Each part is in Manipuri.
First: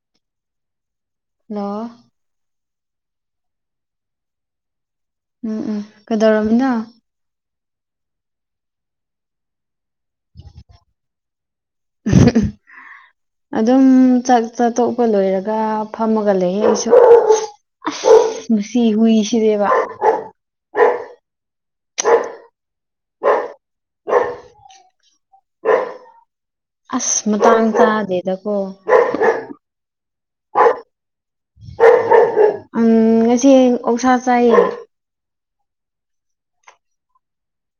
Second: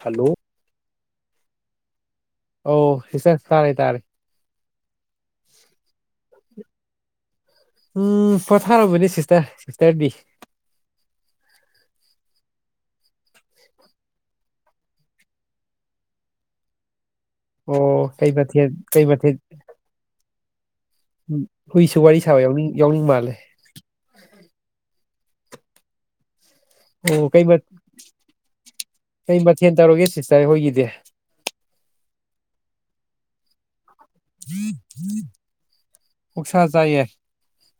ꯍꯜꯂꯣ ꯍꯜꯂꯣ ꯑꯧ ꯁꯤꯁꯇꯔ ꯇꯥꯔꯦ ꯇꯥꯔꯦ꯫ ꯎꯝ ꯎꯝ ꯀꯩꯗꯧꯔꯝꯃꯤꯅꯣ ꯎꯝ ꯄꯣꯊꯥꯔꯝꯕꯅꯦ ꯁꯤꯁꯇꯔ ꯁꯤꯁꯇꯔꯗꯤ [unintelligible] ꯑꯗꯨꯝ ꯆꯥꯛ ꯆꯥ ꯇꯣꯛꯄ ꯂꯣꯏꯔꯒ ꯐꯝꯃꯒ ꯂꯩꯌꯦ ꯑꯩꯁꯨ ꯑ ꯑꯣ ꯀꯩ ꯃꯊꯦꯜ ꯃꯁꯤ ꯀꯩ ꯍꯨꯏꯁꯤꯗꯦꯕ ꯎ ꯍꯨꯏꯁꯨ ꯋꯥꯔꯤ ꯁꯥꯕ ꯌꯥꯎꯅꯤꯡ ꯌꯥꯎꯅꯤꯡ ꯃꯥꯜꯂꯦ ꯑꯁ ꯑꯣ ꯀꯩ ꯃꯇꯥꯡ ꯆꯥꯗꯦꯗꯀꯣ ꯀꯩ ꯃꯊꯦꯜ ꯇꯧꯔꯒꯦ ꯁꯤꯁꯇꯔ ꯍꯣꯏꯒꯤꯗꯤ ꯎꯝ ꯉꯁꯤ ꯑꯣꯛꯁꯥ ꯆꯥꯏꯌꯦ ꯑꯣꯛꯁꯥ ꯆꯥꯏꯌꯦ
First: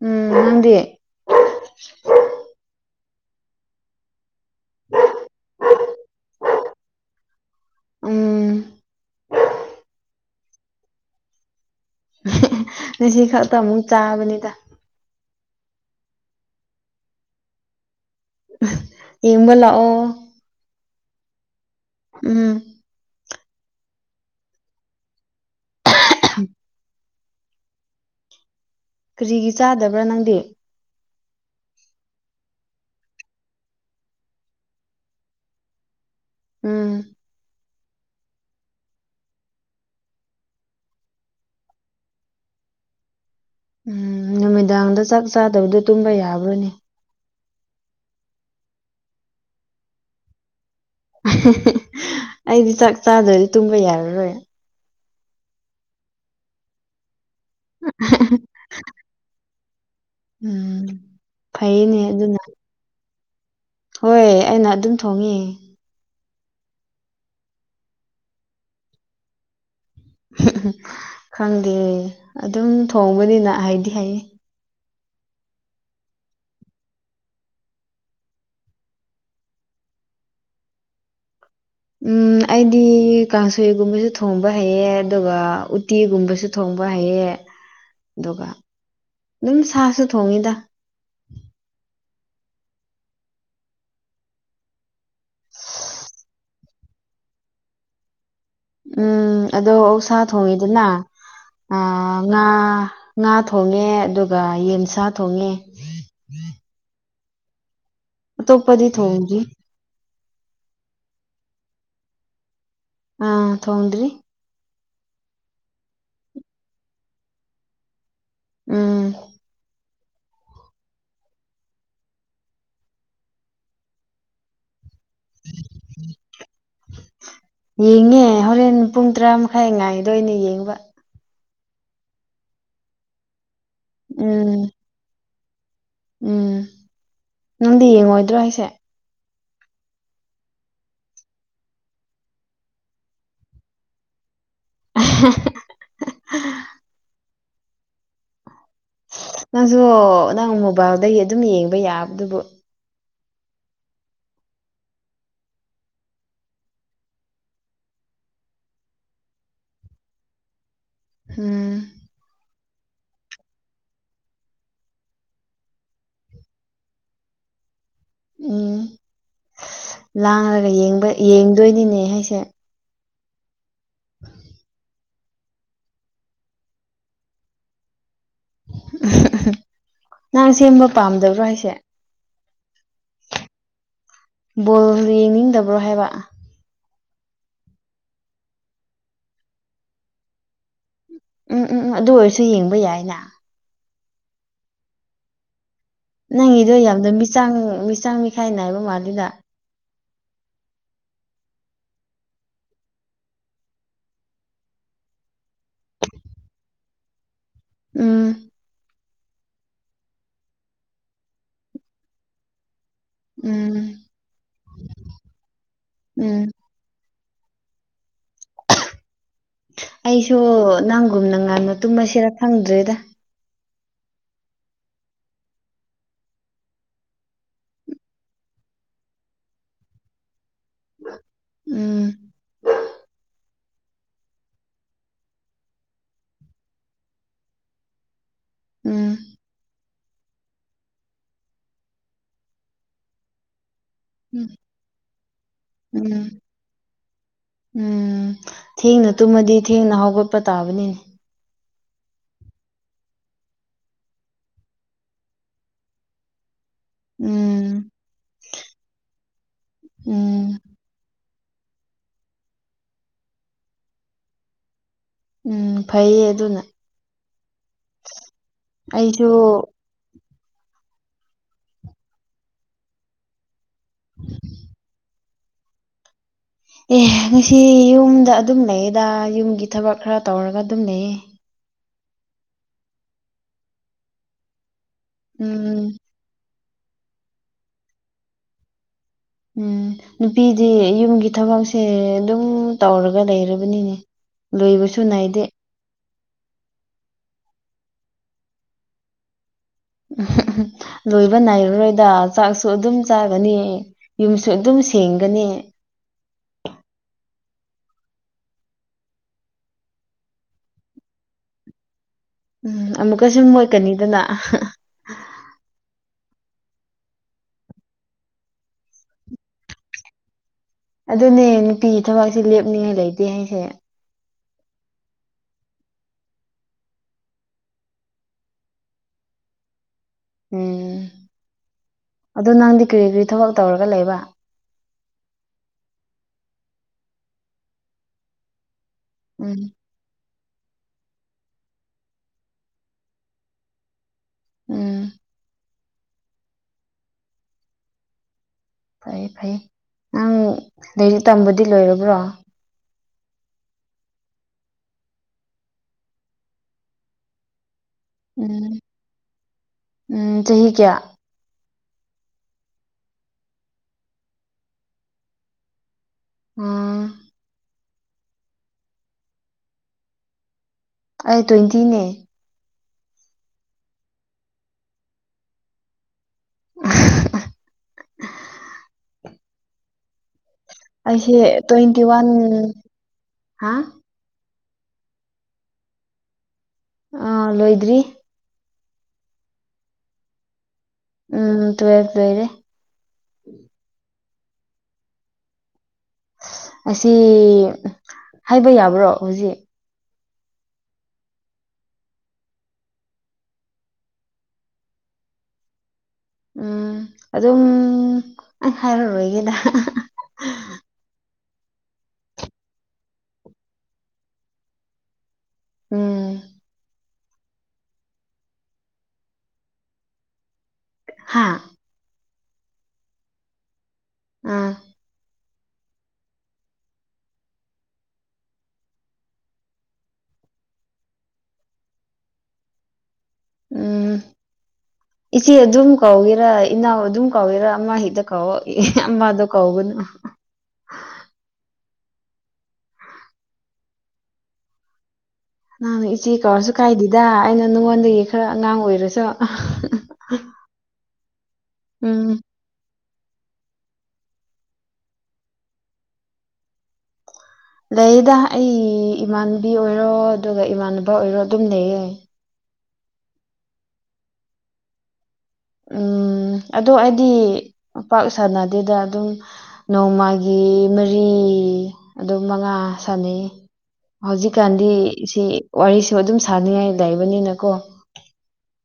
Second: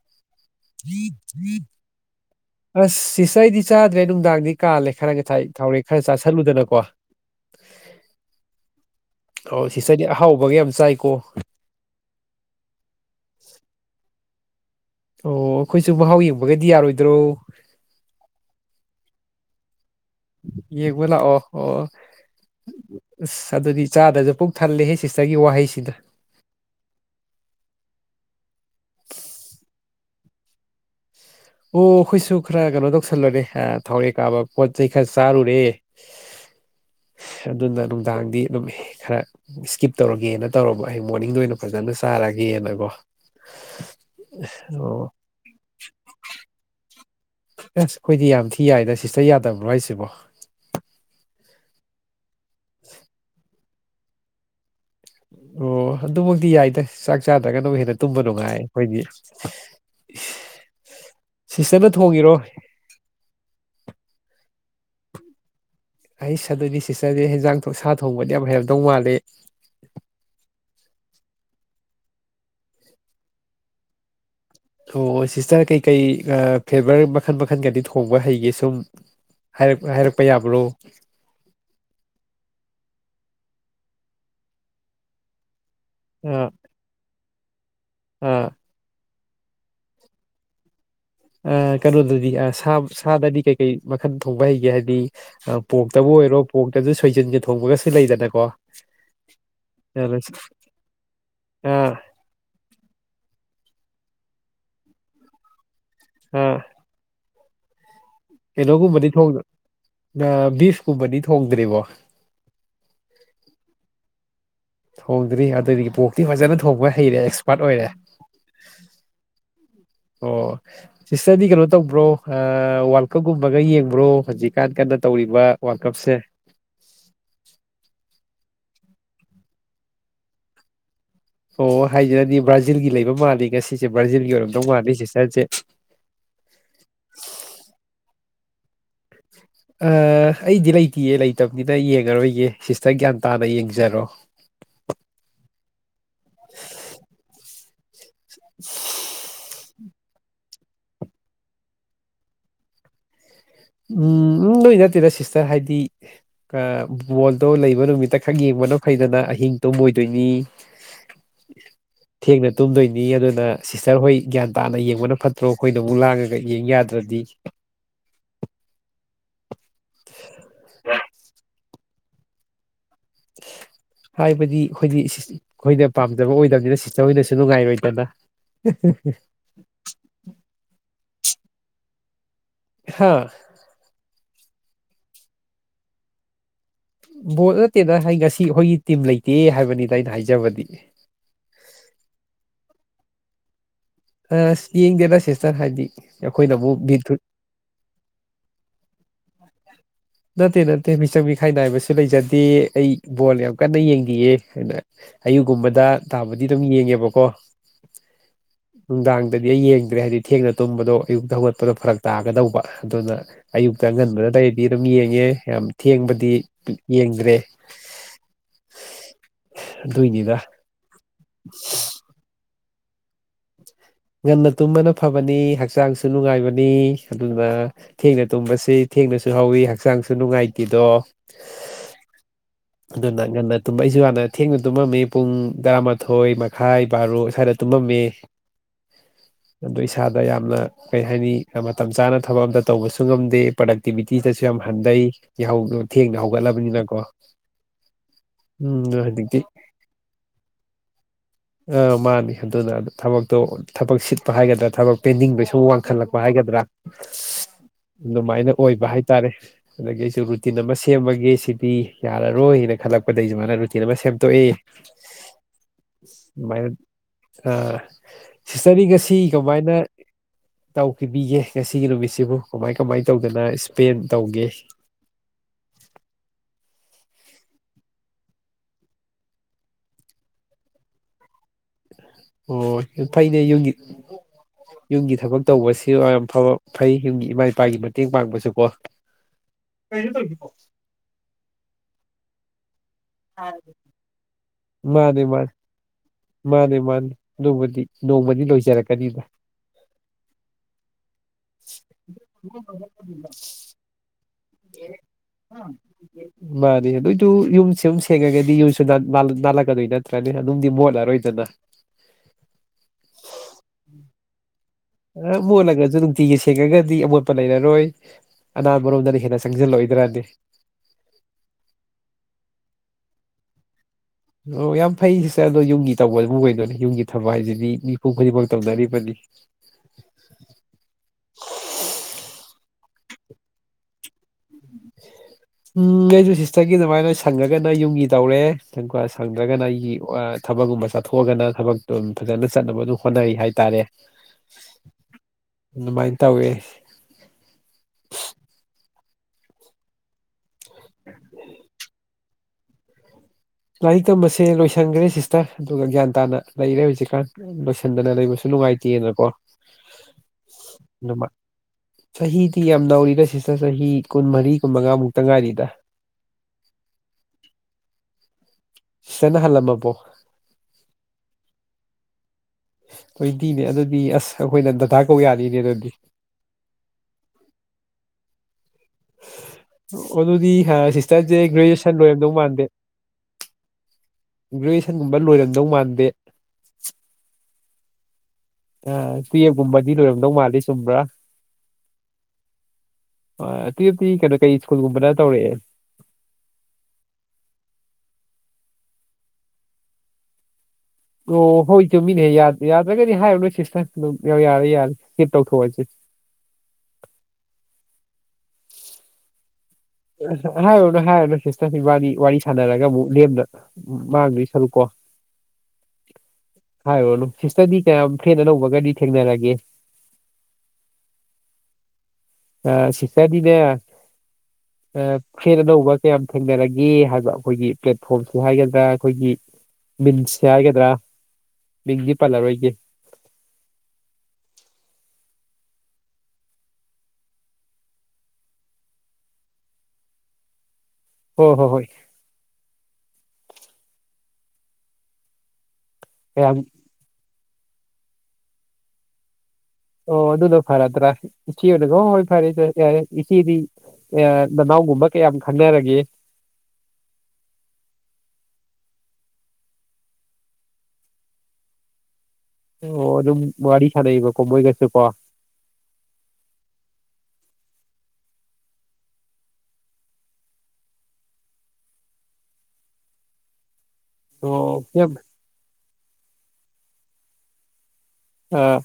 ꯎꯝ ꯅꯪꯗꯤ [inaudible] [inaudible] ꯑꯁ ꯁꯤꯁ ꯑꯩꯗꯤ ꯆꯥꯗ꯭ꯔꯦ ꯅꯨꯡꯗꯥꯡꯗꯤ ꯀꯥꯜꯂꯦ ꯈꯔ ꯉꯁꯥꯏ ꯊꯥꯎꯔꯦꯛ ꯈꯔ ꯆꯥꯥꯁꯜꯂꯨꯗꯅꯀꯣ ꯎꯝ ꯍꯣ ꯁꯤꯁꯇꯔꯗꯤ ꯑꯍꯥꯎꯕꯒ ꯌꯥꯝ ꯆꯥꯏꯀꯣ ꯉꯁꯤ ꯈꯛꯇ ꯑꯃꯨꯛ ꯆꯥꯕꯅꯤꯗ ꯑꯣ ꯑꯩꯈꯣꯏꯁꯨ ꯃꯍꯥꯎ ꯌꯦꯡꯕꯒꯗꯤ ꯌꯥꯔꯣꯏꯗ꯭ꯔꯣ ꯌꯦꯡꯕ ꯂꯥꯛꯑꯣ ꯌꯦꯡꯕ ꯂꯥꯛꯑꯣ ꯑꯣ ꯎꯝ ꯑꯁ ꯑꯗꯨꯗꯤ ꯆꯥꯗꯁꯨ ꯄꯨꯛ ꯊꯜꯂꯦꯍꯦ ꯁꯤꯁꯇꯔꯒꯤ ꯋꯥꯍꯩꯁꯤꯗ ꯀꯔꯤꯒꯤ ꯆꯥꯗꯕ꯭ꯔꯥ ꯅꯪꯗꯤ ꯍꫭ ꯑꯩꯈꯣꯏꯁꯨ ꯈꯔ ꯀꯩꯅꯣ ꯇꯧꯁꯜꯂꯨꯔꯦ ꯊꯥꯎꯔꯦꯛ ꯀꯥꯕ ꯄꯣꯠꯆꯩ ꯈꯔ ꯆꯥꯔꯨꯔꯦ ꯎꯝ ꯑꯗꯨꯅ ꯅꯨꯡꯗꯥꯡꯗꯤ ꯑꯗꯨꯝ ꯍꯦ ꯈꯔ ꯁ꯭ꯀꯤꯞ ꯇꯧꯔꯒꯦꯅ ꯇꯧꯔꯕ ꯍꯌꯦꯡ ꯃꯣꯔꯅꯤꯡꯗ ꯑꯣꯏꯅ ꯐꯖꯅ ꯆꯥꯔꯒꯦꯅꯀꯣ ꯎꯝ ꯑꯣ ꯅꯨꯃꯤꯗꯥꯡꯗ ꯆꯥꯛ ꯆꯥꯗꯕꯗꯣ ꯇꯨꯝꯕ ꯌꯥꯕ꯭ꯔꯣꯅꯦ ꯑꯦꯁ ꯑꯩꯈꯣꯏꯗꯤ ꯌꯥꯝ ꯊꯤ ꯌꯥꯏꯗ ꯁꯤꯁꯇꯔ ꯌꯥꯗꯕ꯭ꯔꯣ ꯍꯥꯏꯁꯤꯕꯣ ꯍꯦꯍꯦ ꯑꯩꯗꯤ ꯆꯥꯛ ꯆꯥꯗ꯭ꯔꯗꯤ ꯇꯨꯝꯕ ꯌꯥꯔꯔꯣꯏ ꯑꯣ ꯑꯗꯨꯃꯛꯇꯤ ꯌꯥꯏꯗ ꯆꯥꯛ ꯆꯥꯗ꯭ꯔꯒꯅꯕꯨ ꯍꯦꯟꯅ ꯇꯨꯝꯕ ꯅꯨꯡꯉꯥꯏ ꯑꯩꯈꯣꯏꯗꯤ ꯎꯝ ꯁꯤꯁꯇꯔꯅ ꯐꯩꯌꯦꯅꯦ ꯊꯣꯡꯉꯤꯔꯣ ꯑꯗꯨꯅ ꯍꯣꯏ ꯑꯩꯅ ꯑꯗꯨꯝ ꯊꯣꯡꯉꯤ ꯍꯩꯁ ꯑꯗꯨꯗꯤ ꯁꯤꯁꯇꯔꯖꯤ ꯍꯦꯟꯖꯥꯡ ꯊ ꯁꯥ ꯊꯣꯡꯕꯗꯤ ꯌꯥꯝ ꯍꯩꯔꯝꯗꯧ ꯃꯥꯜꯂꯤ ꯈꯪꯗꯦ ꯑꯗꯨꯝ ꯊꯣꯡꯕꯅꯤꯅ ꯍꯩꯗꯤ ꯍꯩ ꯑꯣ ꯁꯤꯁꯇꯔ ꯀꯩꯀꯩ ꯑ ꯐ꯭ꯂꯦꯚꯔ ꯃꯈꯟ ꯃꯈꯟꯒꯗꯤ ꯊꯣꯡꯕ ꯍꯩꯒꯦ ꯁꯨꯝ ꯍꯥꯏꯔꯛ ꯍꯥꯏꯔꯛꯄ ꯌꯥꯕ꯭ꯔꯣ ꯎꯝ ꯑꯩꯗꯤ ꯀꯥꯡꯁꯣꯏꯒꯨꯝꯕꯁꯨ ꯊꯣꯡꯕ ꯍꯩꯌꯦ ꯑꯗꯨꯒ ꯎꯇꯤꯒꯨꯝꯕꯁꯨ ꯊꯣꯡ ꯕ ꯍꯩꯌꯦ ꯑꯗꯨꯒ ꯑꯗꯨꯝ ꯁꯥꯁꯨ ꯊꯣꯡꯉꯤꯗ ꯑ ꯀꯩꯅꯣꯗꯗꯤ ꯑ ꯁꯥ ꯁꯥꯗꯗꯤ ꯀꯩ ꯀꯩ ꯃꯈꯜ ꯊꯣꯡꯕ ꯍꯩꯒꯦ ꯍꯥꯏꯗꯤ ꯑ ꯄꯣꯔꯛꯇꯕꯨ ꯑꯣꯏꯔꯣ ꯄꯣꯔꯛꯇꯁꯨ ꯁꯣꯏꯖꯤꯟꯒ ꯊꯣꯡꯕꯒꯁꯨ ꯂꯩꯗꯅꯀꯣ ꯎꯝ ꯑꯗꯣ ꯑꫭꯛꯁꯥ ꯊꯣꯡꯉꯤꯗꯅ ꯑ ꯉꯥ ꯉꯥ ꯊꯣꯡꯉꯦ ꯑꯗꯨꯒ ꯌꯦꯟꯁꯥ ꯊꯣꯡꯉꯦ ꯑꯣ ꯑꯇꯣꯞꯄꯗꯤ ꯀꯩꯅꯣꯒꯨꯝꯕꯗꯤ ꯊꯣꯡꯗ꯭ꯔꯤ ꯊꫭꯡꯗ꯭ꯔꫭ ꯑ ꯕꯤꯐꯀꯨꯝꯕꯗꯤ ꯊꯣꯡꯗ꯭ꯔꯤꯕꯣ ꯑ ꯊꫭꯡꯗ꯭ꯔꯤ ꯊꯣꯡꯗ꯭ꯔꯤ ꯑꯗꯨꯗꯤ ꯄꯣꯔꯛꯇꯤ ꯐꯖꯅ ꯊꯣꯡꯕ ꯍꯩꯔꯦ ꯑꯦꯛꯁꯄꯥꯔꯠ ꯑꯣꯏꯔꯦ ꯎꯝ ꯑꯣ ꯁꯤꯁꯇꯔꯗꯤ ꯀꯩꯅꯣ ꯇꯧꯕ꯭ꯔꯣ ꯋꯥꯔꯜꯗ ꯀꯞꯀꯨꯝꯕꯒ ꯌꯦꯡꯕ꯭ꯔꯣ ꯍꯧꯖꯤꯛ ꯀꯥꯟ ꯀꯟꯅ ꯇꯧꯔꯤꯕ ꯋꯥꯔꯜ ꯀꯞꯁꯦ ꯌꯦꯡꯉꯦ ꯍꯣꯔꯦꯟ ꯄꯨꯡ ꯇ꯭ꯔꯥ ꯃꯈꯥꯏ ꯉꯥꯏꯗꯣꯏꯅꯦ ꯌꯦꯡꯕ ꯑꯣ ꯍꯥꯏꯖꯤꯅꯗꯤ ꯕ꯭ꯔꯥꯖꯤꯜꯒꯤ ꯂꯩꯕ ꯃꯥꯜꯂꯤ ꯉꯁꯤꯁꯦ ꯕ꯭ꯔꯥꯖꯤꯜꯒꯤ ꯎꯝ ꯑꯣꯏꯔꯝꯗꯧ ꯃꯥꯜꯂꯤ ꯁꯤꯁꯇꯔꯁꯦ ꯎꯝ ꯅꯪꯗꯤ ꯌꯦꯡꯉꯣꯏꯗ꯭ꯔꯣ ꯍꯥꯏꯁꯦ ꯑ ꯑꯩꯗꯤ ꯂꯩꯇꯤꯌꯦ ꯂꯩꯇꯕꯅꯤꯅ ꯌꯦꯡꯉꯔꯣꯏꯒꯦ ꯁꯤꯁꯇꯔ ꯒ꯭ꯌꯥꯟ ꯇꯥꯅ ꯌꯦꯡꯖꯔꯣ [unintelligible] [inaudible] [inaudible] ꯅꯪꯁꯨ ꯅꯪ ꯃꯣꯕꯥꯏꯜꯗꯒꯤ ꯑꯗꯨꯝ ꯌꯦꯡꯕ ꯌꯥꯕꯗꯨꯕꯨ ꯎꯝ ꯑꯗꯨꯏ ꯅꯠꯇꯦꯗ ꯁꯤꯁꯇꯔ ꯍꯥꯏꯗꯤ ꯑ ꯕꯣꯜꯗꯣ ꯂꯩꯕ ꯅꯨꯃꯤꯠꯇ ꯈꯛ ꯌꯦꯡꯕꯅ ꯐꯩꯗꯅ ꯑꯍꯤꯡ ꯇꯨꯝꯃꯣꯏꯗꯣꯏꯅꯤ ꯎꯝ ꯊꯦꯡꯅ ꯇꯨꯝꯗꯣꯏꯅꯤ ꯑꯗꯨꯅ ꯁꯤꯁꯇꯔ ꯍꯣꯏ ꯒ꯭ꯌꯥꯟ ꯇꯥꯅ ꯌꯦꯡꯕꯅ ꯐꯠꯇ꯭ꯔꯣ ꯑꯩꯈꯣꯏꯅ ꯑꯃꯨꯛ ꯂꯥꯡꯉꯒ ꯌꯦꯡ ꯌꯥꯗ꯭ꯔꯗꯤ ꯎꯝ ꯂꯥꯡꯉꯒ ꯌꯦꯡꯕ ꯌꯦꯡꯗꯣꯏꯅꯤꯅꯦ ꯑꯩꯁꯦ ꯍꯥꯏꯕꯗꯤ ꯑꯩꯈꯣꯏꯗꯤ ꯑꯩꯈꯣꯏꯅ ꯄꯥꯝꯗꯕ ꯑꯣꯏꯗꯕꯅꯤꯅ ꯁꯤꯁꯇꯔ ꯍꯣꯏꯅꯁꯨ ꯅꯨꯡꯉꯥꯏꯔꯣꯏꯗꯅ ꯅꯪ ꯁꯦꯝꯕ ꯄꯥꯝꯗꯕ꯭ꯔꯣ ꯍꯥꯏꯁꯦ ꯍꯥꯥ ꯕꯣꯜ ꯌꯦꯡꯅꯤꯡꯗꯕ꯭ꯔꯣ ꯍꯥꯏꯕ ꯕꯣꯜ ꯅꯠꯇꯦꯗ ꯍꯥꯏ ꯉꯁꯤ ꯑꯩꯈꯣꯏꯒꯤ ꯇꯤꯝ ꯂꯩꯇꯦ ꯍꯥꯏꯕꯅꯤꯗ ꯑꯩꯅ ꯍꯥꯏꯖꯕꯗꯤ ꯎꯝ ꯎꯝ ꯎꯝ ꯑꯗꯨ ꯑꯣꯏꯔꯁꯨ ꯌꯦꯡꯕ ꯌꯥꯏꯅ ꯑꯁ ꯌꯦꯡꯗꯦꯗ ꯁꯤꯁꯇꯔ ꯍꯥꯏꯗꯤ ꯑꯩꯈꯣꯏꯅ ꯅꯪꯒꯤꯗꯣ ꯑꯃꯨꯛ ꯕꯤꯠ ꯌꯥꯝꯅ ꯃꯤꯆꯪ ꯃꯤꯆꯪ ꯃꯤꯈꯥꯏ ꯅꯥꯏꯕ ꯃꯥꯜꯂꯤꯗ ꯅꯠꯇꯦ ꯅꯠꯇꯦ ꯃꯤꯆꯪ ꯃꯤꯈꯥꯏ ꯅꯥꯏꯕꯁꯨ ꯂꯩꯖꯗꯦ ꯑꯩ ꯕꯣꯜ ꯌꯥꯝ ꯀꯟꯅ ꯌꯦꯡꯗꯤꯌꯦ [unintelligible] ꯑꯌꯨꯛꯀꯨꯝꯕꯗ ꯇꯥꯕꯨꯗꯤ ꯑꯗꯨꯝ ꯌꯦꯡꯉꯦꯕꯀꯣ ꯎꯝ ꯅꯨꯡꯗꯥꯡ ꯗꯗꯤ ꯑꯩ ꯌꯦꯡꯗ꯭ꯔꯦ ꯍꯥꯏꯗꯤ ꯊꯦꯡꯅ ꯇꯨꯝꯕꯗꯣ ꯑꯌꯨꯛꯇ ꯍꯧꯒꯠꯄꯗꯣ ꯐꯔꯛ ꯇꯥꯒꯗꯧꯕ ꯑꯗꯨꯅ ꯎꯝ ꯑꯌꯨꯛꯇ ꯑꯉꯟꯕꯗ ꯂꯩꯔꯗꯤ ꯑꯗꯨꯝ ꯌꯦꯡꯉꯦ ꯌꯥꯝ ꯊꯦꯡꯕꯗꯤ ꯎꯝ ꯌꯦꯡꯗ꯭ꯔꯦ ꯑꯗꯨꯏꯅꯤꯗ ꯑꯩꯁꯨ ꯅꯪꯒꯨꯝꯅ ꯉꯟꯅ ꯇꯨꯝꯃꯁꯤꯔꯥ ꯈꯪꯗ꯭ꯔꯦꯗ ꯉꯟꯅ ꯇꯨꯝꯕꯅ ꯐꯕꯅꯤ ꯍꯛꯆꯥꯡꯁꯨ ꯅꯨꯡꯉꯥꯏꯕꯅꯤ ꯑꯗꯨꯅ ꯊꯦꯡꯅ ꯇꯨꯝꯕꯁꯤ ꯊꯦꯡꯅꯁꯨ ꯍꯧꯋꯤ ꯍꯛꯆꯥꯡꯁꯨ ꯅꯨꯡꯉꯥꯏꯇꯤꯗꯣ ꯎꯝ ꯑꯗꯨꯅ ꯉꯟꯅ ꯇꯨꯝꯕ ꯑꯩꯁꯨ ꯍꯥꯟꯅ ꯊꯦꯡꯅ ꯇꯨꯝꯃꯝꯃꯤ ꯄꯨꯡ ꯇꯔꯥꯃꯥꯊꯣꯏ ꯃꯈꯥꯏ ꯕꯥꯔꯣ ꯁ꯭ꯋꯥꯏꯗ ꯇꯨꯝꯃꯝꯃꯦ ꯎꯝ ꯑꯗꯨ ꯏꯁꯥꯗ ꯌꯥꯝꯅ ꯀꯩ ꯍꯥꯏꯅꯤ ꯃꯇꯝ ꯆꯥꯅ ꯊꯕꯛ ꯑꯝꯇ ꯇꯧꯕꯁꯨ ꯉꯝꯗꯦ ꯄ꯭ꯔꯗꯛꯇꯤꯚꯤꯇꯤꯗꯖꯨ ꯎꯝ ꯌꯥꯝ ꯍꯟꯗꯩ ꯌꯥꯍꯧꯗꯨ ꯊꯦꯡꯅ ꯎꯝ ꯍꯧꯒꯠꯂꯕꯅꯤꯅꯀꯣ ꯎꯝ ꯎꯝ ꯊꯦꯡꯅ ꯍꯧꯖꯤꯛꯇꯤ ꯇꯨꯝꯃꯗꯤ ꯊꯦꯡꯅ ꯍꯧꯒꯠꯄ ꯇꯥꯕꯅꯤꯅꯦ ꯑꯥ ꯃꯥꯅꯤ ꯑꯗꯨꯅ ꯊꯕꯛꯇꯣ ꯊꯕꯛ ꯁꯤꯠꯄ ꯍꯥꯏꯒꯗ꯭ꯔꯥ ꯊꯕꯛ ꯄꯦꯟꯅꯤꯡꯕꯩꯁꯨ ꯋꯥꯡꯈꯠꯂꯛꯄ ꯍꯥꯏꯒꯗ꯭ꯔꯥ ꯎꯝ ꯑꯗꯨꯃꯥꯏꯅ ꯑꯣꯏꯕ ꯍꯥꯏꯇꯥꯔꯦ ꯑꯗꯒꯤ ꯑꯩꯁꯨ ꯎꯝ ꯔꯨꯇꯤꯟ ꯑꯃ ꯁꯦꯝꯃꯒꯦ ꯁꯤꯗꯤ ꯌꯥꯔꯔꯣꯏꯅ ꯈꯜꯂꯛꯄꯗꯩ ꯑꯩꯖꯨ [unintelligible] ꯔꯨꯇꯤꯟ ꯑꯃ ꯁꯦꯝꯇꯣꯛꯑꯦ [unintelligible] ꯐꯩꯌꯦ ꯑꯗꯨꯅ [unintelligible] ꯑꯥ ꯁꯤꯁꯇꯔꯗꯤ ꯉꯁꯤ ꯑꯩꯁꯨ ꯀꯃꯥꯏꯅ ꯇꯧꯈꯤꯕꯤꯒꯦ ꯉꯁꯤꯒꯤ ꯅꯨꯃꯤꯠꯁꯤꯕꯨ ꯀꯃꯥꯏ ꯀꯃꯥꯏ ꯇꯧꯗꯅ ꯏꯁꯄꯦꯟ ꯇꯧꯒꯦ ꯑꯦ ꯉꯁꯤ ꯌꯨꯝꯗ ꯑꯗꯨꯝ ꯂꯩꯌꯦꯗ ꯌꯨꯝꯒꯤ ꯊꯕꯛ ꯈꯔ ꯇꯧꯔꯒ ꯑꯗꯨꯝ ꯂꯩꯌꯦ ꯑꯣ ꯌꯥꯝ ꯐꯩꯅꯦ ꯌꯨꯝꯒꯤ ꯌꯨꯝꯒꯤ ꯊꯕꯛ ꯇꯧꯕꯁꯤ ꯎꯝ ꯌꯥꯝ ꯐꯕ ꯐꯩ ꯌꯨꯝꯒꯤ ꯏꯃꯥ ꯏꯄꯥꯒꯤ ꯃꯇꯦꯡ ꯄꯥꯡꯕꯁꯨꯀꯣ ꯎꯝ ꯅꯨꯄꯤꯗꯤ ꯌꯨꯝꯒꯤ ꯊꯕꯛꯁꯦ ꯑꯗꯨꯝ ꯇꯧꯔ ꯒ ꯂꯩꯔꯕꯅꯤꯅꯦ ꯂꯣꯏꯕꯁꯨ ꯅꯥꯏꯗꯦ ꯃꯥꯅꯤ ꯃꯥꯅꯤ ꯑꯗꯨꯕꯨꯗꯤ ꯅꯣꯡꯃꯗꯤ ꯂꯣꯏꯖꯔꯛꯀꯅꯤꯗ [unintelligible] ꯂꯣꯏꯕ ꯅꯥꯏꯔꯔꯣꯏꯗ ꯆꯥꯛꯁꯨ ꯑꯗꯨꯝ ꯆꯥꯒꯅꯤ ꯌꯨꯝꯁꯨ ꯑꯗꯨꯝ ꯁꯦꯡꯒꯅꯤ꯫ ꯃꯥꯅꯤ ꯑꯗꯨ ꯑꯗꯨ ꯌꯨꯝꯁꯨ ꯁꯦꯡꯉꯒꯗꯤ ꯌꯨꯝꯁꯨ ꯅꯥꯟ ꯅꯥꯜꯂꯛꯀꯗꯣꯏ ꯅꯠꯇ꯭ꯔꯅꯦ ꯑꯗꯨꯝꯗꯤ ꯃꯣꯠꯂꯔꯣꯏꯗꯅ꯫ ꯎꯝ ꯑꯃꯨꯛꯀ ꯁꯨ ꯃꯣꯠꯀꯅꯤꯗꯅ꯫ ꯑ ꯃꯣꯠꯂꯒꯖꯨ ꯅꯨꯡꯇꯤꯒꯤ ꯁꯦꯡꯉꯒꯗꯤ ꯑꯃꯣꯠꯄ ꯂꯩꯔꯔꯣꯏ꯫ ꯑꯅꯥꯟꯕꯔꯣꯝꯗꯅ ꯍꯦꯟꯅ ꯆꯪꯖꯜꯂꯛꯑꯣꯏꯗ꯭ꯔꯅꯦ꯫ ꯑꯗꯨꯅꯦ ꯅꯨꯄꯤꯒꯤ ꯊꯕꯛꯁꯤ ꯂꯦꯞꯅꯤꯉꯥꯏ ꯂꯩꯇꯦ ꯍꯥꯏꯁꯦ꯫ ꯑꯣ ꯌꯥꯝ ꯐꯩ ꯁꯤꯁꯦ ꯑꯗꯣ ꯌꯨꯝꯒꯤ ꯇꯧꯕ ꯑꯗꯨꯕꯨ ꯑꯣꯏꯗꯣꯏꯅꯦ ꯌꯨꯝꯒꯤ ꯊꯕꯛ ꯍꯥꯏꯁꯤꯗꯤ ꯃꯤꯄꯨꯝ ꯈꯨꯗꯤꯡꯃꯛ ꯇꯧꯅꯔꯤꯕꯅꯤ꯫ ꯎꯝ ꯑꯗꯣ ꯅꯪꯗꯤ ꯀ꯭ꯔꯤ ꯀ꯭ꯔꯤ ꯊꯕꯛ ꯇꯧꯔꯒ ꯂꯩꯕ? ꯎꯝ ꯑꯩꯖꯨ ꯁꯤꯁꯇꯔꯒꯤ ꯑꯗꯨꯃꯥꯏꯅ ꯁꯪꯉꯒꯅ ꯌꯨꯝꯒꯤ ꯇꯧꯔꯦ ꯎꯝ ꯁꯪꯗ꯭ꯔꯒꯅ ꯑꯩꯒꯤ ꯊꯕꯛꯀꯨꯝꯕ ꯆꯠꯊꯣꯛꯑꯒꯅ ꯊꯕꯛꯇꯣ ꯐꯖꯅ ꯆꯠꯅꯕ ꯑꯗꯨ ꯍꯣꯠꯅꯩ ꯍꯥꯏꯇꯥꯔꯦ꯫ ꯎꯝ ꯑꯗꯨꯃꯥꯏ ꯇꯧꯋꯦ꯫ ꯐꯩ ꯐꯩ ꯅꯪ ꯂꯥꯏꯔꯤꯛ ꯇꯝꯕꯗꯤ ꯂꯣꯏꯔꯕ꯭ꯔꯣ? ꯂꯥꯏꯔꯤꯛ ꯇꯝꯕꯁꯦ ꯂꯣꯏꯁꯟꯒ꯭ꯔꯦ ꯁꯤꯁꯇꯔ ꯑꯗꯨꯒ ꯒ꯭ꯌꯥꯟ ꯇꯥꯅ ꯂꯩꯔꯦ ꯍꯧꯖꯤꯛꯀꯥꯟ ꯁꯟꯗꯅ ꯂꯩꯕꯁꯨ ꯎꯝ ꯅꯨꯡꯉꯥꯏꯇꯦꯅꯀꯣ ꯎꯝ ꯆꯍꯤ ꯀꯌꯥ ꯑꯗꯨꯃꯥꯏ ꯆꯍꯤꯗꯤ ꯌꯥꯝ ꯅꯧꯔꯤꯗ ꯁꯤꯁꯇꯔ ꯆꯍꯤ ꯀꯨꯟꯃꯔꯤ ꯀꯨꯟꯃꯉꯥꯃꯨꯛꯇ ꯉꯥꯏꯔꯤꯗ꯫ ꯑꯣ ꯁꯤꯁꯇꯔꯅ ꯍꯜꯂꯝꯃ ꯕꯣ? ꯑꯩ ꯇ꯭ꯋꯦꯟꯇꯤꯅꯦ ꯇ꯭ꯋꯦꯟꯇꯤꯅꯦ ꯑꯗꯨꯗꯤ ꯑꯁ ꯑꯩꯈꯣꯏꯗ ꯗꯗꯥꯗꯥ ꯀꯧ ꯌꯥꯅꯤꯅꯦ ꯅꯪꯗꯤ꯫ [unintelligible] ꯑꯗꯨꯗꯤ ꯑꯩꯁꯦ ꯁꯤꯁꯇꯔꯖꯦ ꯒ꯭ꯔꯦꯖꯨꯌꯦꯁꯟ ꯇ꯭ꯋꯦꯟꯇꯤ ꯋꯥꯟ ꯂꯣꯏꯔꯝꯗꯧ ꯃꯥꯟꯗꯦ꯫ ꯍꯥ ꯒ꯭ꯔꯦꯖꯨꯑꯦꯁꯟꯒꯨꯝꯕ ꯂꯣꯏꯔꯝꯗꯧ ꯃꯥꯟꯗꯦ꯫ ꯑꯥ ꯂꯣꯏꯗ꯭ꯔꯤ꯫ ꯑ ꯇꯨꯌꯦꯞꯒꯨꯝꯕꯗꯤ ꯂꯣꯏꯔꯝꯗꯧ ꯃꯥꯜꯂꯤ ꯆꯨꯝꯕ꯭ꯔꯥ? ꯎꯝ ꯇ꯭ꯋꯦꯜꯞ ꯂꯣꯏꯔꯦ꯫ ꯇꯨꯌꯦꯞꯇꯤ ꯀꯩꯅꯣ ꯀꯩ ꯁ꯭ꯀꯨꯜꯒꯨꯝꯕꯅ ꯇꯧꯔꯛꯑꯦ? ꯑꯁꯤ ꯍꯥꯏꯕ ꯌꯥꯕ꯭ꯔꯣ ꯍꯧꯖꯤꯛ ꯑꯣ ꯍꯣꯏ ꯆꯨꯝꯃꯤꯅꯦꯍꯦ ꯌꯥꯗ꯭ꯔꯒꯗꯤ ꯍꯥꯏꯔꯨꯅꯣ ꯁꯤꯁꯇꯪꯝ ꯌꯥꯔꯦ ꯌꯥꯔꯦ ꯏꯁꯀꯤꯞ ꯇꯧꯊꯣꯛꯑꯁꯤ꯫ ꯎꯝ ꯑꯗꯨꯝ ꯑꯩ ꯍꯥꯏꯔꯔꯣꯏꯒꯦꯗ꯫ ꯍꯥꯏꯌꯨꯅꯨ ꯍꯥꯏꯌꯨꯅꯨ ꯁꯤꯁꯇꯔ ꯏꯕꯥꯅꯤ ꯋꯥꯔꯤ ꯁꯥꯟꯅꯔꯒ ꯑꯃꯨꯛ ꯂꯦꯝꯅ ꯃꯥꯡꯗꯨꯏ ꯁꯔꯨꯛ ꯀꯣ ꯎꯝ ꯍꯥꯏꯔꯨꯅꯨ ꯁꯤꯁꯁꯔꯗꯤ ꯀꯌꯥꯝ [unintelligible] ꯎꯕꯒꯗꯤ ꯊꯦꯡꯒꯅꯔꯒꯦ? ꯍꯥ ꯑꯥ ꯁꯤꯁꯇꯔꯗꯤꯅꯦ ꯑꯥ ꯐꯦꯟ ꯑꯅꯧꯕ ꯀꯌꯥꯝ ꯊꯦꯡꯅꯔꯒꯦ ꯍꯥꯏꯕ ꯑꯈꯣꯏꯒꯤ ꯄ꯭ꯂꯦꯠꯐꯣꯝꯁꯤ ꯍꯥꯏꯒꯗ꯭ꯔꯥ ꯑꯈꯣꯏꯒꯤ ꯃꯤꯟꯁꯦ ꯍꯥꯏꯒꯗ꯭ꯔꯥ ꯃꯤꯟꯗꯤ ꯄꯜꯂꯔꯣꯏꯒꯦ꯫ ꯎꯝ ꯏꯆꯦ ꯑꯗꯨꯝ ꯀꯧꯒꯦꯔꯥ ꯏꯅꯥꯎ ꯑꯗꯨꯝ ꯀꯧꯒꯦꯔꯥ ꯑꯃ ꯍꯦꯛꯇ ꯀꯧꯑꯣ ꯑꯃꯗꯣ ꯀꯧꯒꯅꯨ꯫ ꯍꯣ ꯍꯣ ꯍꯣꯏ ꯅꯪꯅ ꯏꯆꯦ ꯀꯌꯥꯝ ꯀꯧꯔꯁꯨ ꯀꯥꯏꯗꯦꯗ ꯑꯩꯅ ꯅꯉꯣꯟꯗꯒꯤ ꯈꯔ ꯑꯉꯥꯡ ꯑꯣꯏꯔꯁꯨ꯫ ꯑꯣ ꯑꯗꯨꯗꯣ ꯐꯔꯠꯇ꯭ꯔꯥ ꯁꯤꯅꯦ ꯍꯣꯏ ꯎꯝ ꯐꯔꯦ ꯌꯥꯔꯦ ꯏꯆꯦꯗꯤ ꯑ ꯅꯅꯥꯎꯒꯨꯝꯕ ꯀꯌꯥꯝ ꯈꯪꯅꯔꯒꯦ ꯂꯩꯌꯦꯗ ꯑꯩ ꯏꯃꯥꯟꯅꯕꯤ ꯑꯣꯏꯔꯣ ꯑꯗꯨꯒ ꯏꯃꯥꯟꯅꯕ ꯑꯣꯏꯔꯣ ꯑꯗꯨꯝ ꯂꯩꯌꯦ ꯑꯣ ꯑꯗꯨꯝ ꯋꯥꯔꯤ ꯁꯥꯟꯅꯩꯕꯀꯣ ꯃꯣꯏꯒꯁꯨ ꯀꯣ ꯎꯝ ꯑꯗꯣ ꯑꯩꯗꯤ ꯄꯥꯛ ꯁꯅꯗꯦꯗ ꯑꯗꯨꯝ ꯅꯣꯡꯃꯒꯤ ꯃꯔꯤ ꯑꯗꯨꯝ ꯃꯉꯥ ꯁꯥꯟꯅꯩ ꯑꯣ ꯍꯧꯖꯤꯛꯀꯥꯟꯗꯤ ꯌꯥꯝ ꯁꯤ ꯋꯥꯔꯤꯁꯨ ꯑꯗꯨꯝ ꯁꯥꯥꯟꯅꯤꯡꯉꯥꯏ ꯂꯩꯕꯅꯤꯅꯀꯣ ꯑ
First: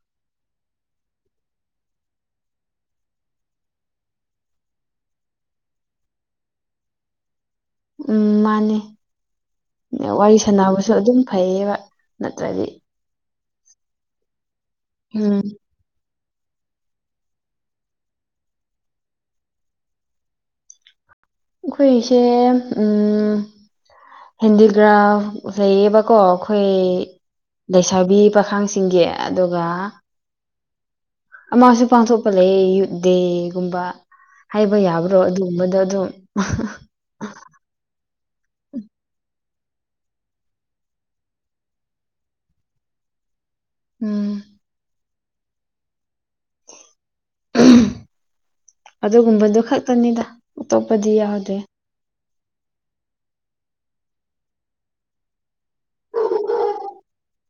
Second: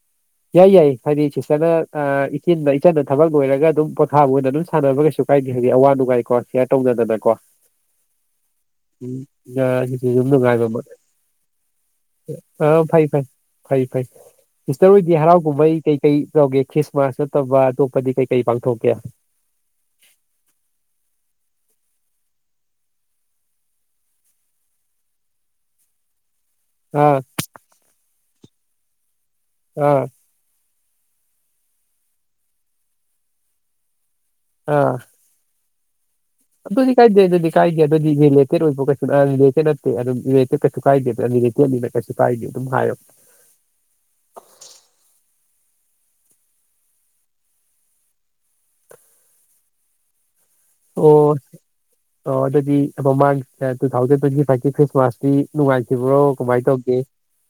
[unintelligible] ꯌꯥꯏ ꯌꯥꯏ ꯍꯥꯏꯗꯤ ꯁꯤꯁꯇꯔꯅ ꯏꯆꯤꯟꯅ ꯏꯆꯟꯅ ꯊꯕꯛ ꯂꯣꯏꯔꯒ ꯑꯗꯨꯝ ꯄꯣꯊꯥꯕ ꯑꯣꯏꯅ ꯑꯗꯨꯝ ꯁꯥꯟꯅꯕ ꯀꯩꯁꯨ ꯀꯥꯏꯗꯦ ꯍꯥꯏꯗꯤ ꯑꯋꯥ ꯅꯨꯡ ꯀꯥꯏꯀꯣ ꯁꯤꯌꯥꯔ ꯇꯧꯅꯗꯅꯀꯣ ꯎꯝ ꯃꯥꯅꯦ ꯎꯝ ꯌꯥꯗ ꯀꯥꯏ ꯑꯗꯨꯝ ꯋꯥꯔꯤ ꯅꯨꯉꯥꯏꯔꯝꯃꯣꯏ ꯁꯥꯟꯅꯕꯁꯨ ꯑꯗꯨꯝ ꯐꯩꯌꯦꯕ ꯑ ꯅꯠꯇ꯭ꯔꯗꯤ ꯐꯩ ꯐꯩ ꯐꯩ ꯐꯩ ꯏꯁꯇꯔ ꯑꯣꯏꯗꯤ ꯍꯔꯥꯎ ꯎꯝ ꯀꯨꯝꯍꯩ ꯀꯩ ꯀꯩ ꯇꯧꯒꯦ ꯈ꯭ꯔꯤꯁꯃꯥꯁ ꯅꯠꯇꯕ ꯑꯇꯣꯞꯄꯗꯤ ꯀꯩ ꯀꯩ ꯄꯥꯡꯊꯣꯛꯀꯦ ꯑꯩꯈꯣꯏ ꯏꯁꯦ ꯎꯝ ꯍꯦꯟꯗꯤꯀ꯭ꯔꯥꯐ ꯂꯩꯌꯦꯕ ꯀꯣ ꯑꯩꯈꯣꯏ ꯑꯥ ꯂꯩꯁꯥꯕꯤ ꯄꯥꯈꯥꯡꯁꯤꯡꯒꯤ ꯑꯗꯨꯒ ꯑꯥ ꯑꯃꯁꯨ ꯄꯥꯡꯊꯣꯛꯄ ꯂꯩ ꯌꯨꯠ ꯗꯦꯒꯨꯝꯕ ꯍꯥꯏꯕ ꯑꯥ ꯌꯥꯕ꯭ꯔꯣ ꯑꯗꯨꯒꯨꯝꯕꯗ ꯑꯗꯨꯝ [unintelligible] ꯑꯗꯨꯗꯤ ꯀꯥꯏꯗꯦ ꯑꯗꯨꯗꯤ ꯀꯥꯏꯗꯦ ꯑꯗꯨꯗꯤꯔꯤꯂꯦꯇꯦꯠ ꯑꯣꯏꯕ ꯀꯩꯁꯨꯔꯤꯂꯦꯠꯇꯦꯠ ꯇꯠꯇꯦ ꯀꯩꯁꯨ ꯀꯥꯏꯗꯦ ꯀꯦꯜꯂꯤꯅ ꯀꯩꯁꯨ ꯀꯥꯏꯅꯤ ꯑꯗꯨꯝ ꯍꯥꯏꯌꯣ ꯎꯝ ꯑꯗꯨꯒꯨꯝꯕꯗꯨ ꯈꯛꯇꯅꯤꯗ ꯑꯇꯣꯞꯄꯗꯤ ꯑꯣ ꯌꯥꯎꯗꯦ ꯑꯣ ꯑꯗꯨꯗꯤ ꯃꯃꯥꯡ ꯇꯨ ꯊꯥꯎꯖꯟ ꯇ꯭ꯋꯦꯟꯇꯤ ꯐꯥꯏꯚꯀꯤ ꯈ꯭ꯔꯤꯁꯃꯥꯁꯇꯤ ꯅꯨꯡꯉꯥꯏꯈꯤꯕ꯭ꯔꯣ ꯀꯃꯥꯏꯅ ꯇꯧꯒꯦ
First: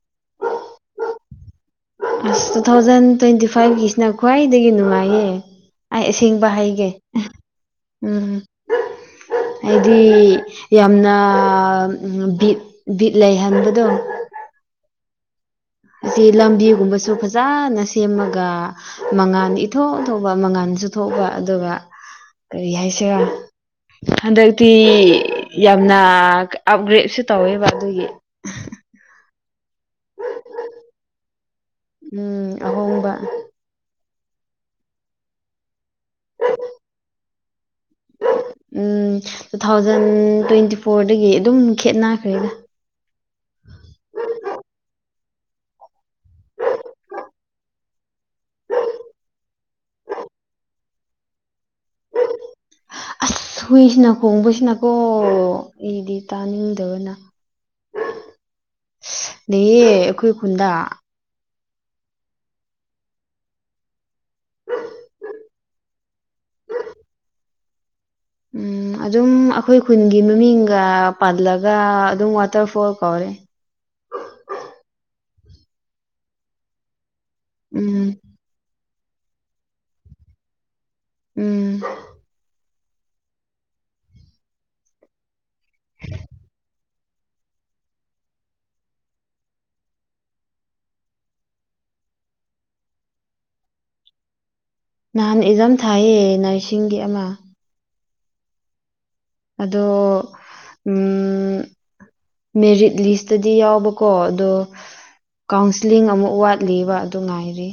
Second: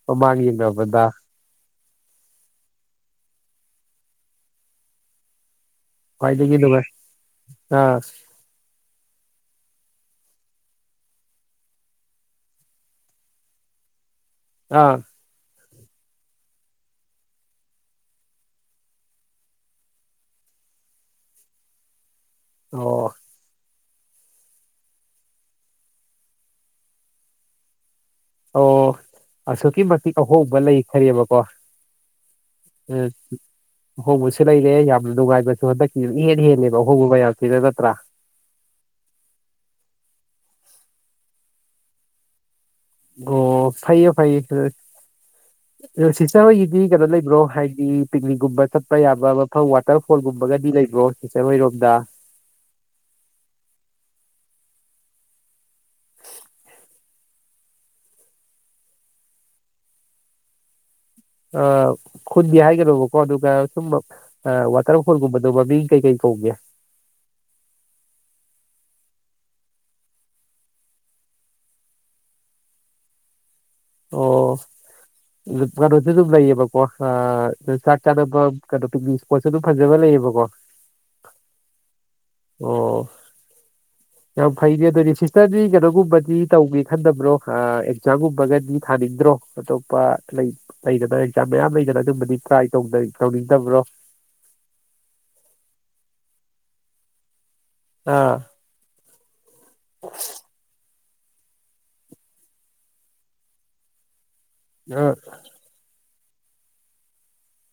ꯃꯥꯃꯥꯛꯒ ꯌꯦꯜꯅꯕꯗ ꯑꯁ ꯇꯨ ꯊꯥꯎꯖꯟ ꯇ꯭ꯋꯦꯟꯇꯤ ꯐꯥꯏꯚꯀꯤꯁꯤꯅ ꯈ꯭ꯋꯥꯏꯗꯒꯤ ꯅꯨꯡꯉꯥꯏꯌꯦ ꯑꯩ ꯑꯁꯦꯡꯕ ꯈ꯭ꯋꯥꯏꯗꯒꯤ ꯅꯨꯡꯉꯥꯏ ꯍꯩꯒꯦ ꯑꯥ ꯎꯝ ꯍꯥꯏꯗꯤ ꯌꯥꯝꯅ ꯕꯤꯠ ꯕꯤꯠ ꯂꯩꯍꯟꯕꯗꯣ ꯑꯥ ꯑꯁꯤ ꯂꯝꯕꯤꯒꯨꯝꯕꯁꯨ ꯐꯖꯅ ꯁꯦꯝꯃꯒ ꯃꯉꯥꯜ ꯏꯊꯣꯛꯊꯧꯕ ꯃꯉꯥꯜꯁꯨ ꯊꯣꯛꯣꯛꯕ ꯑꯗꯨꯒ ꯀꯔꯤ ꯑꯣ ꯍꯥꯏꯁꯤꯔꯣ ꯍꯟꯗꯛꯇꯤ ꯌꯥꯝꯅ ꯑꯞꯒ꯭ꯔꯦꯗꯁꯨ ꯇꯧꯋꯦꯕ ꯑꯗꯨꯒꯤ ꯑꯣ ꯑꯁꯨꯛꯀꯤ ꯃꯇꯤꯛ ꯑꯍꯣꯡꯕ ꯂꯩꯈꯔꯤꯕꯀꯣ ꯎꯝ ꯑꯍꯣꯡꯕ ꯑꯍꯣꯡꯕꯁꯨ ꯂꯩꯔꯦ ꯌꯥꯝꯅ ꯅꯨꯡꯉꯥꯏꯕꯁꯨ ꯍꯟꯗꯛꯀꯤꯁꯨ ꯍꯦꯟꯅ ꯍꯦꯟꯅꯦꯕ ꯑꯍꯣꯡꯕ ꯃꯌꯥꯝꯁꯤꯗ ꯅꯠꯇ꯭ꯔꯥ ꯎꯝ ꯇꯨ ꯊꯥꯎꯖꯟ ꯇ꯭ꯋꯦꯟꯇꯤ ꯐꯣꯔꯗꯒꯤ ꯑꯗꯨꯝ ꯈꯦꯠꯅꯈ꯭ꯔꯦꯗ ꯑꯣ ꯐꯥꯏꯌꯦ ꯐꯥꯏꯌꯦ [unintelligible] ꯑꯗ ꯁꯤꯁꯇꯔ ꯍꯣꯏꯒꯤꯗꯤ ꯀꯩꯅꯣ ꯂꯩꯕ꯭ꯔꯣ ꯍꯥꯏꯗꯤ ꯄꯤꯛꯅꯤꯛꯒꯨꯝꯕ ꯆꯠꯄ ꯌꯥꯕ ꯃꯐꯝ ꯋꯥꯇꯔ ꯐꯣꯜꯒꯨꯝꯕꯒꯗꯤ ꯂꯩꯕ꯭ꯔꯣ ꯁꯤꯇꯔ ꯍꯣꯏ ꯔꯣꯝꯗ ꯑꯁ ꯍꯨꯏꯁꯤꯅ ꯈꯣꯡꯕꯁꯤꯅꯀꯣ ꯑꯩꯗꯤ ꯇꯥꯅꯤꯡꯗꯕꯅ ꯂꯩꯌꯦ ꯑꯩꯈꯣꯏ ꯈꯨꯟꯗꯥ ꯑꯥ ꯈꯨꯟꯗꯤ ꯍꯥꯏꯒꯅꯨꯕꯀꯣ ꯑꯗꯨꯒ ꯁꯨꯝ ꯃ ꯑ ꯋꯥꯇꯔ ꯐꯣꯜꯒꯨꯝꯕꯗꯣ ꯃꯃꯤꯡ ꯀꯩ ꯀꯩ ꯀꯧꯒꯦ ꯎꯝ ꯑꯗꯨꯝ ꯑꯩꯈꯣꯏ ꯈꯨꯟꯒꯤ ꯃꯃꯤꯡꯒ ꯄꯜꯂꯒ ꯑꯗꯨꯝ ꯋꯥꯇꯔꯐꯣꯜ ꯀꯧꯋꯦ ꯑꯣ ꯀꯩꯅꯣꯁꯨꯝ ꯗꯨꯝ ꯂꯩꯌꯦꯕꯀꯣ ꯑꯥ ꯆꯥꯛ ꯎꯝ ꯆꯅꯥꯕꯝ ꯀꯗꯣ ꯄꯤꯛꯅꯤ ꯀ꯭ꯋꯥꯔꯇꯔꯗꫭ ꯐꯥꯖꯕ ꯂꯩꯌꯦꯕꯀꯣ ꯎꯝ꯫ ꯑꯣ [inaudible] ꯌꯥꯝ ꯐꯩꯅꯦ ꯑꯗꯨꯗꯤ ꯁꯤꯁꯇꯔꯗꯤ ꯀꯩꯅꯣꯒꯨꯝꯕꯗꯤ ꯇꯧꯒꯦ ꯈꯟꯗꯕ꯭ꯔꯣ ꯑꯥ ꯑꯦꯛꯖꯥꯝꯒꯨꯝꯕꯒꯗꯤ ꯊꯥꯅꯤꯡꯗ꯭ꯔꯣ꯫ ꯑꯇꯣꯞꯄ ꯂꯩ ꯂꯩꯗꯅ ꯑꯦꯛꯖꯥꯝ ꯃꯌꯥꯝ ꯂꯩꯗꯅ ꯑꯗꯨꯝꯕꯗꯤ ꯇ꯭ꯔꯥꯏ ꯇꯧꯗ ꯇꯧꯅꯤꯡꯗꯕ꯭ꯔꯣ ꯅꯍꯥꯟ ꯑꯦꯛꯖꯥꯝ ꯊꯥꯏꯌꯦ ꯅꯔꯁꯤꯡꯒꯤ ꯑꯃ ꯑꯥ ꯑꯗꯣ ꯎꯝ ꯃꯦꯔꯤꯠ ꯂꯤꯁꯇꯗꯤ ꯌꯥꯎꯕꯀꯣ ꯑꯗꯣ ꯔꯥ ꯀꯥꯎꯟꯁꯦꯂꯤꯡ ꯑꯃꯨꯛ ꯋꯥꯠꯂꯤꯕ ꯑꯗꯨ ꯉꯥꯏꯔꯤ꯫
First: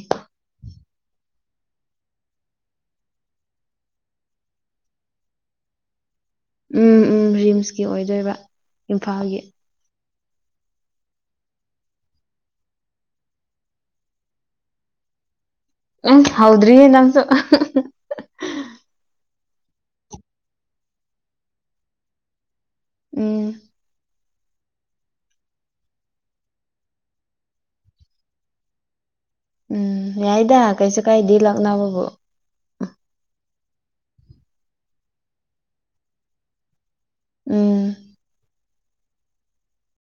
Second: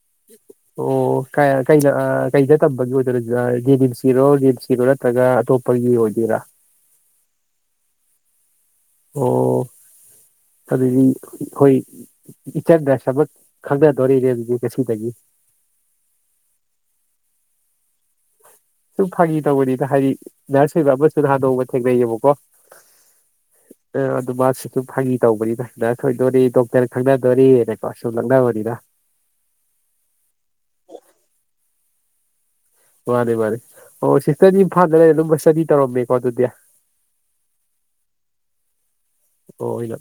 ꯑꯣ ꯀꯥꯏ ꯀꯩꯗ ꯑꯥ ꯀꯩꯗ ꯇꯝꯕꯒꯤ ꯑꯣꯏꯗꯣꯏꯅꯣ ꯑꯥ ꯖꯤꯅꯤꯝꯁꯀꯤꯔꯣ ꯔꯤꯝꯁꯀꯤꯔꯣ ꯅꯠ ꯇꯗꯥ ꯑꯇꯣꯞꯄꯒꯤ ꯑꯣꯏꯗꯣꯏꯔꯥ ꯎꯝ ꯎꯝ ꯔꯤꯝꯁꯀꯤ ꯑꯣꯏꯗꯣꯏꯕ ꯏꯝꯐꯥꯜꯒꯤ ꯑꯣ ꯑꯗꯨꯗꯤ ꯑꯩꯈꯣꯏ ꯏꯆꯟꯗ ꯁꯕꯟ ꯈꯪꯅꯗꯣꯔꯦꯅꯦ ꯑꯗꯨꯗꯤ ꯉꯁꯤꯗꯒꯤ ꯑꯦ ꯍꯧꯗ꯭ꯔꯤꯌꯦ ꯅꯪꯁꯨ ꯁꯨꯝ ꯐꯥꯒꯤ ꯇꯧꯕꯅꯤꯗ ꯍꯥꯏꯗꯤ ꯅꯔꯁ ꯀꯨꯝꯕ ꯑꯃꯁꯨ ꯅꯍꯥꯟ ꯅꯣꯡꯃ ꯊꯦꯡꯅꯩꯌꯦꯕꯀꯣ ꯎꯝ꯫ ꯑꯥ ꯑꯗꯨ ꯃꯥꯁꯨ ꯁꯨꯝ ꯐꯥꯒꯤ ꯇꯧꯕꯅꯤꯗ ꯅꯔꯁ ꯑꯣꯏꯗꯣꯔꯦ ꯗꯣꯛꯇꯔ ꯈꯪꯅꯗꯣꯔꯦꯅꯀꯣ ꯁꯨꯝ ꯂꯛꯅꯕꯅꯤꯗ ꯎꯝ ꯌꯥꯏꯗ ꯀꯩꯁꯨ ꯀꯥꯏꯗꯦ ꯂꯛꯅꯕꯕꯨ ꯃꯥꯅꯦ ꯃꯥꯅꯦ ꯑꯣ ꯁꯤꯁꯇꯗꯤ ꯏꯝꯐꯥꯜꯗ ꯂꯩꯔ ꯗꯨꯝ ꯚꯥꯁꯥꯗꯤ ꯇꯧꯔꯝꯃꯦꯀꯣ ꯑꯗꯨꯗꯤ ꯎꯝ꯫ ꯑꯣ ꯑꯩꯅ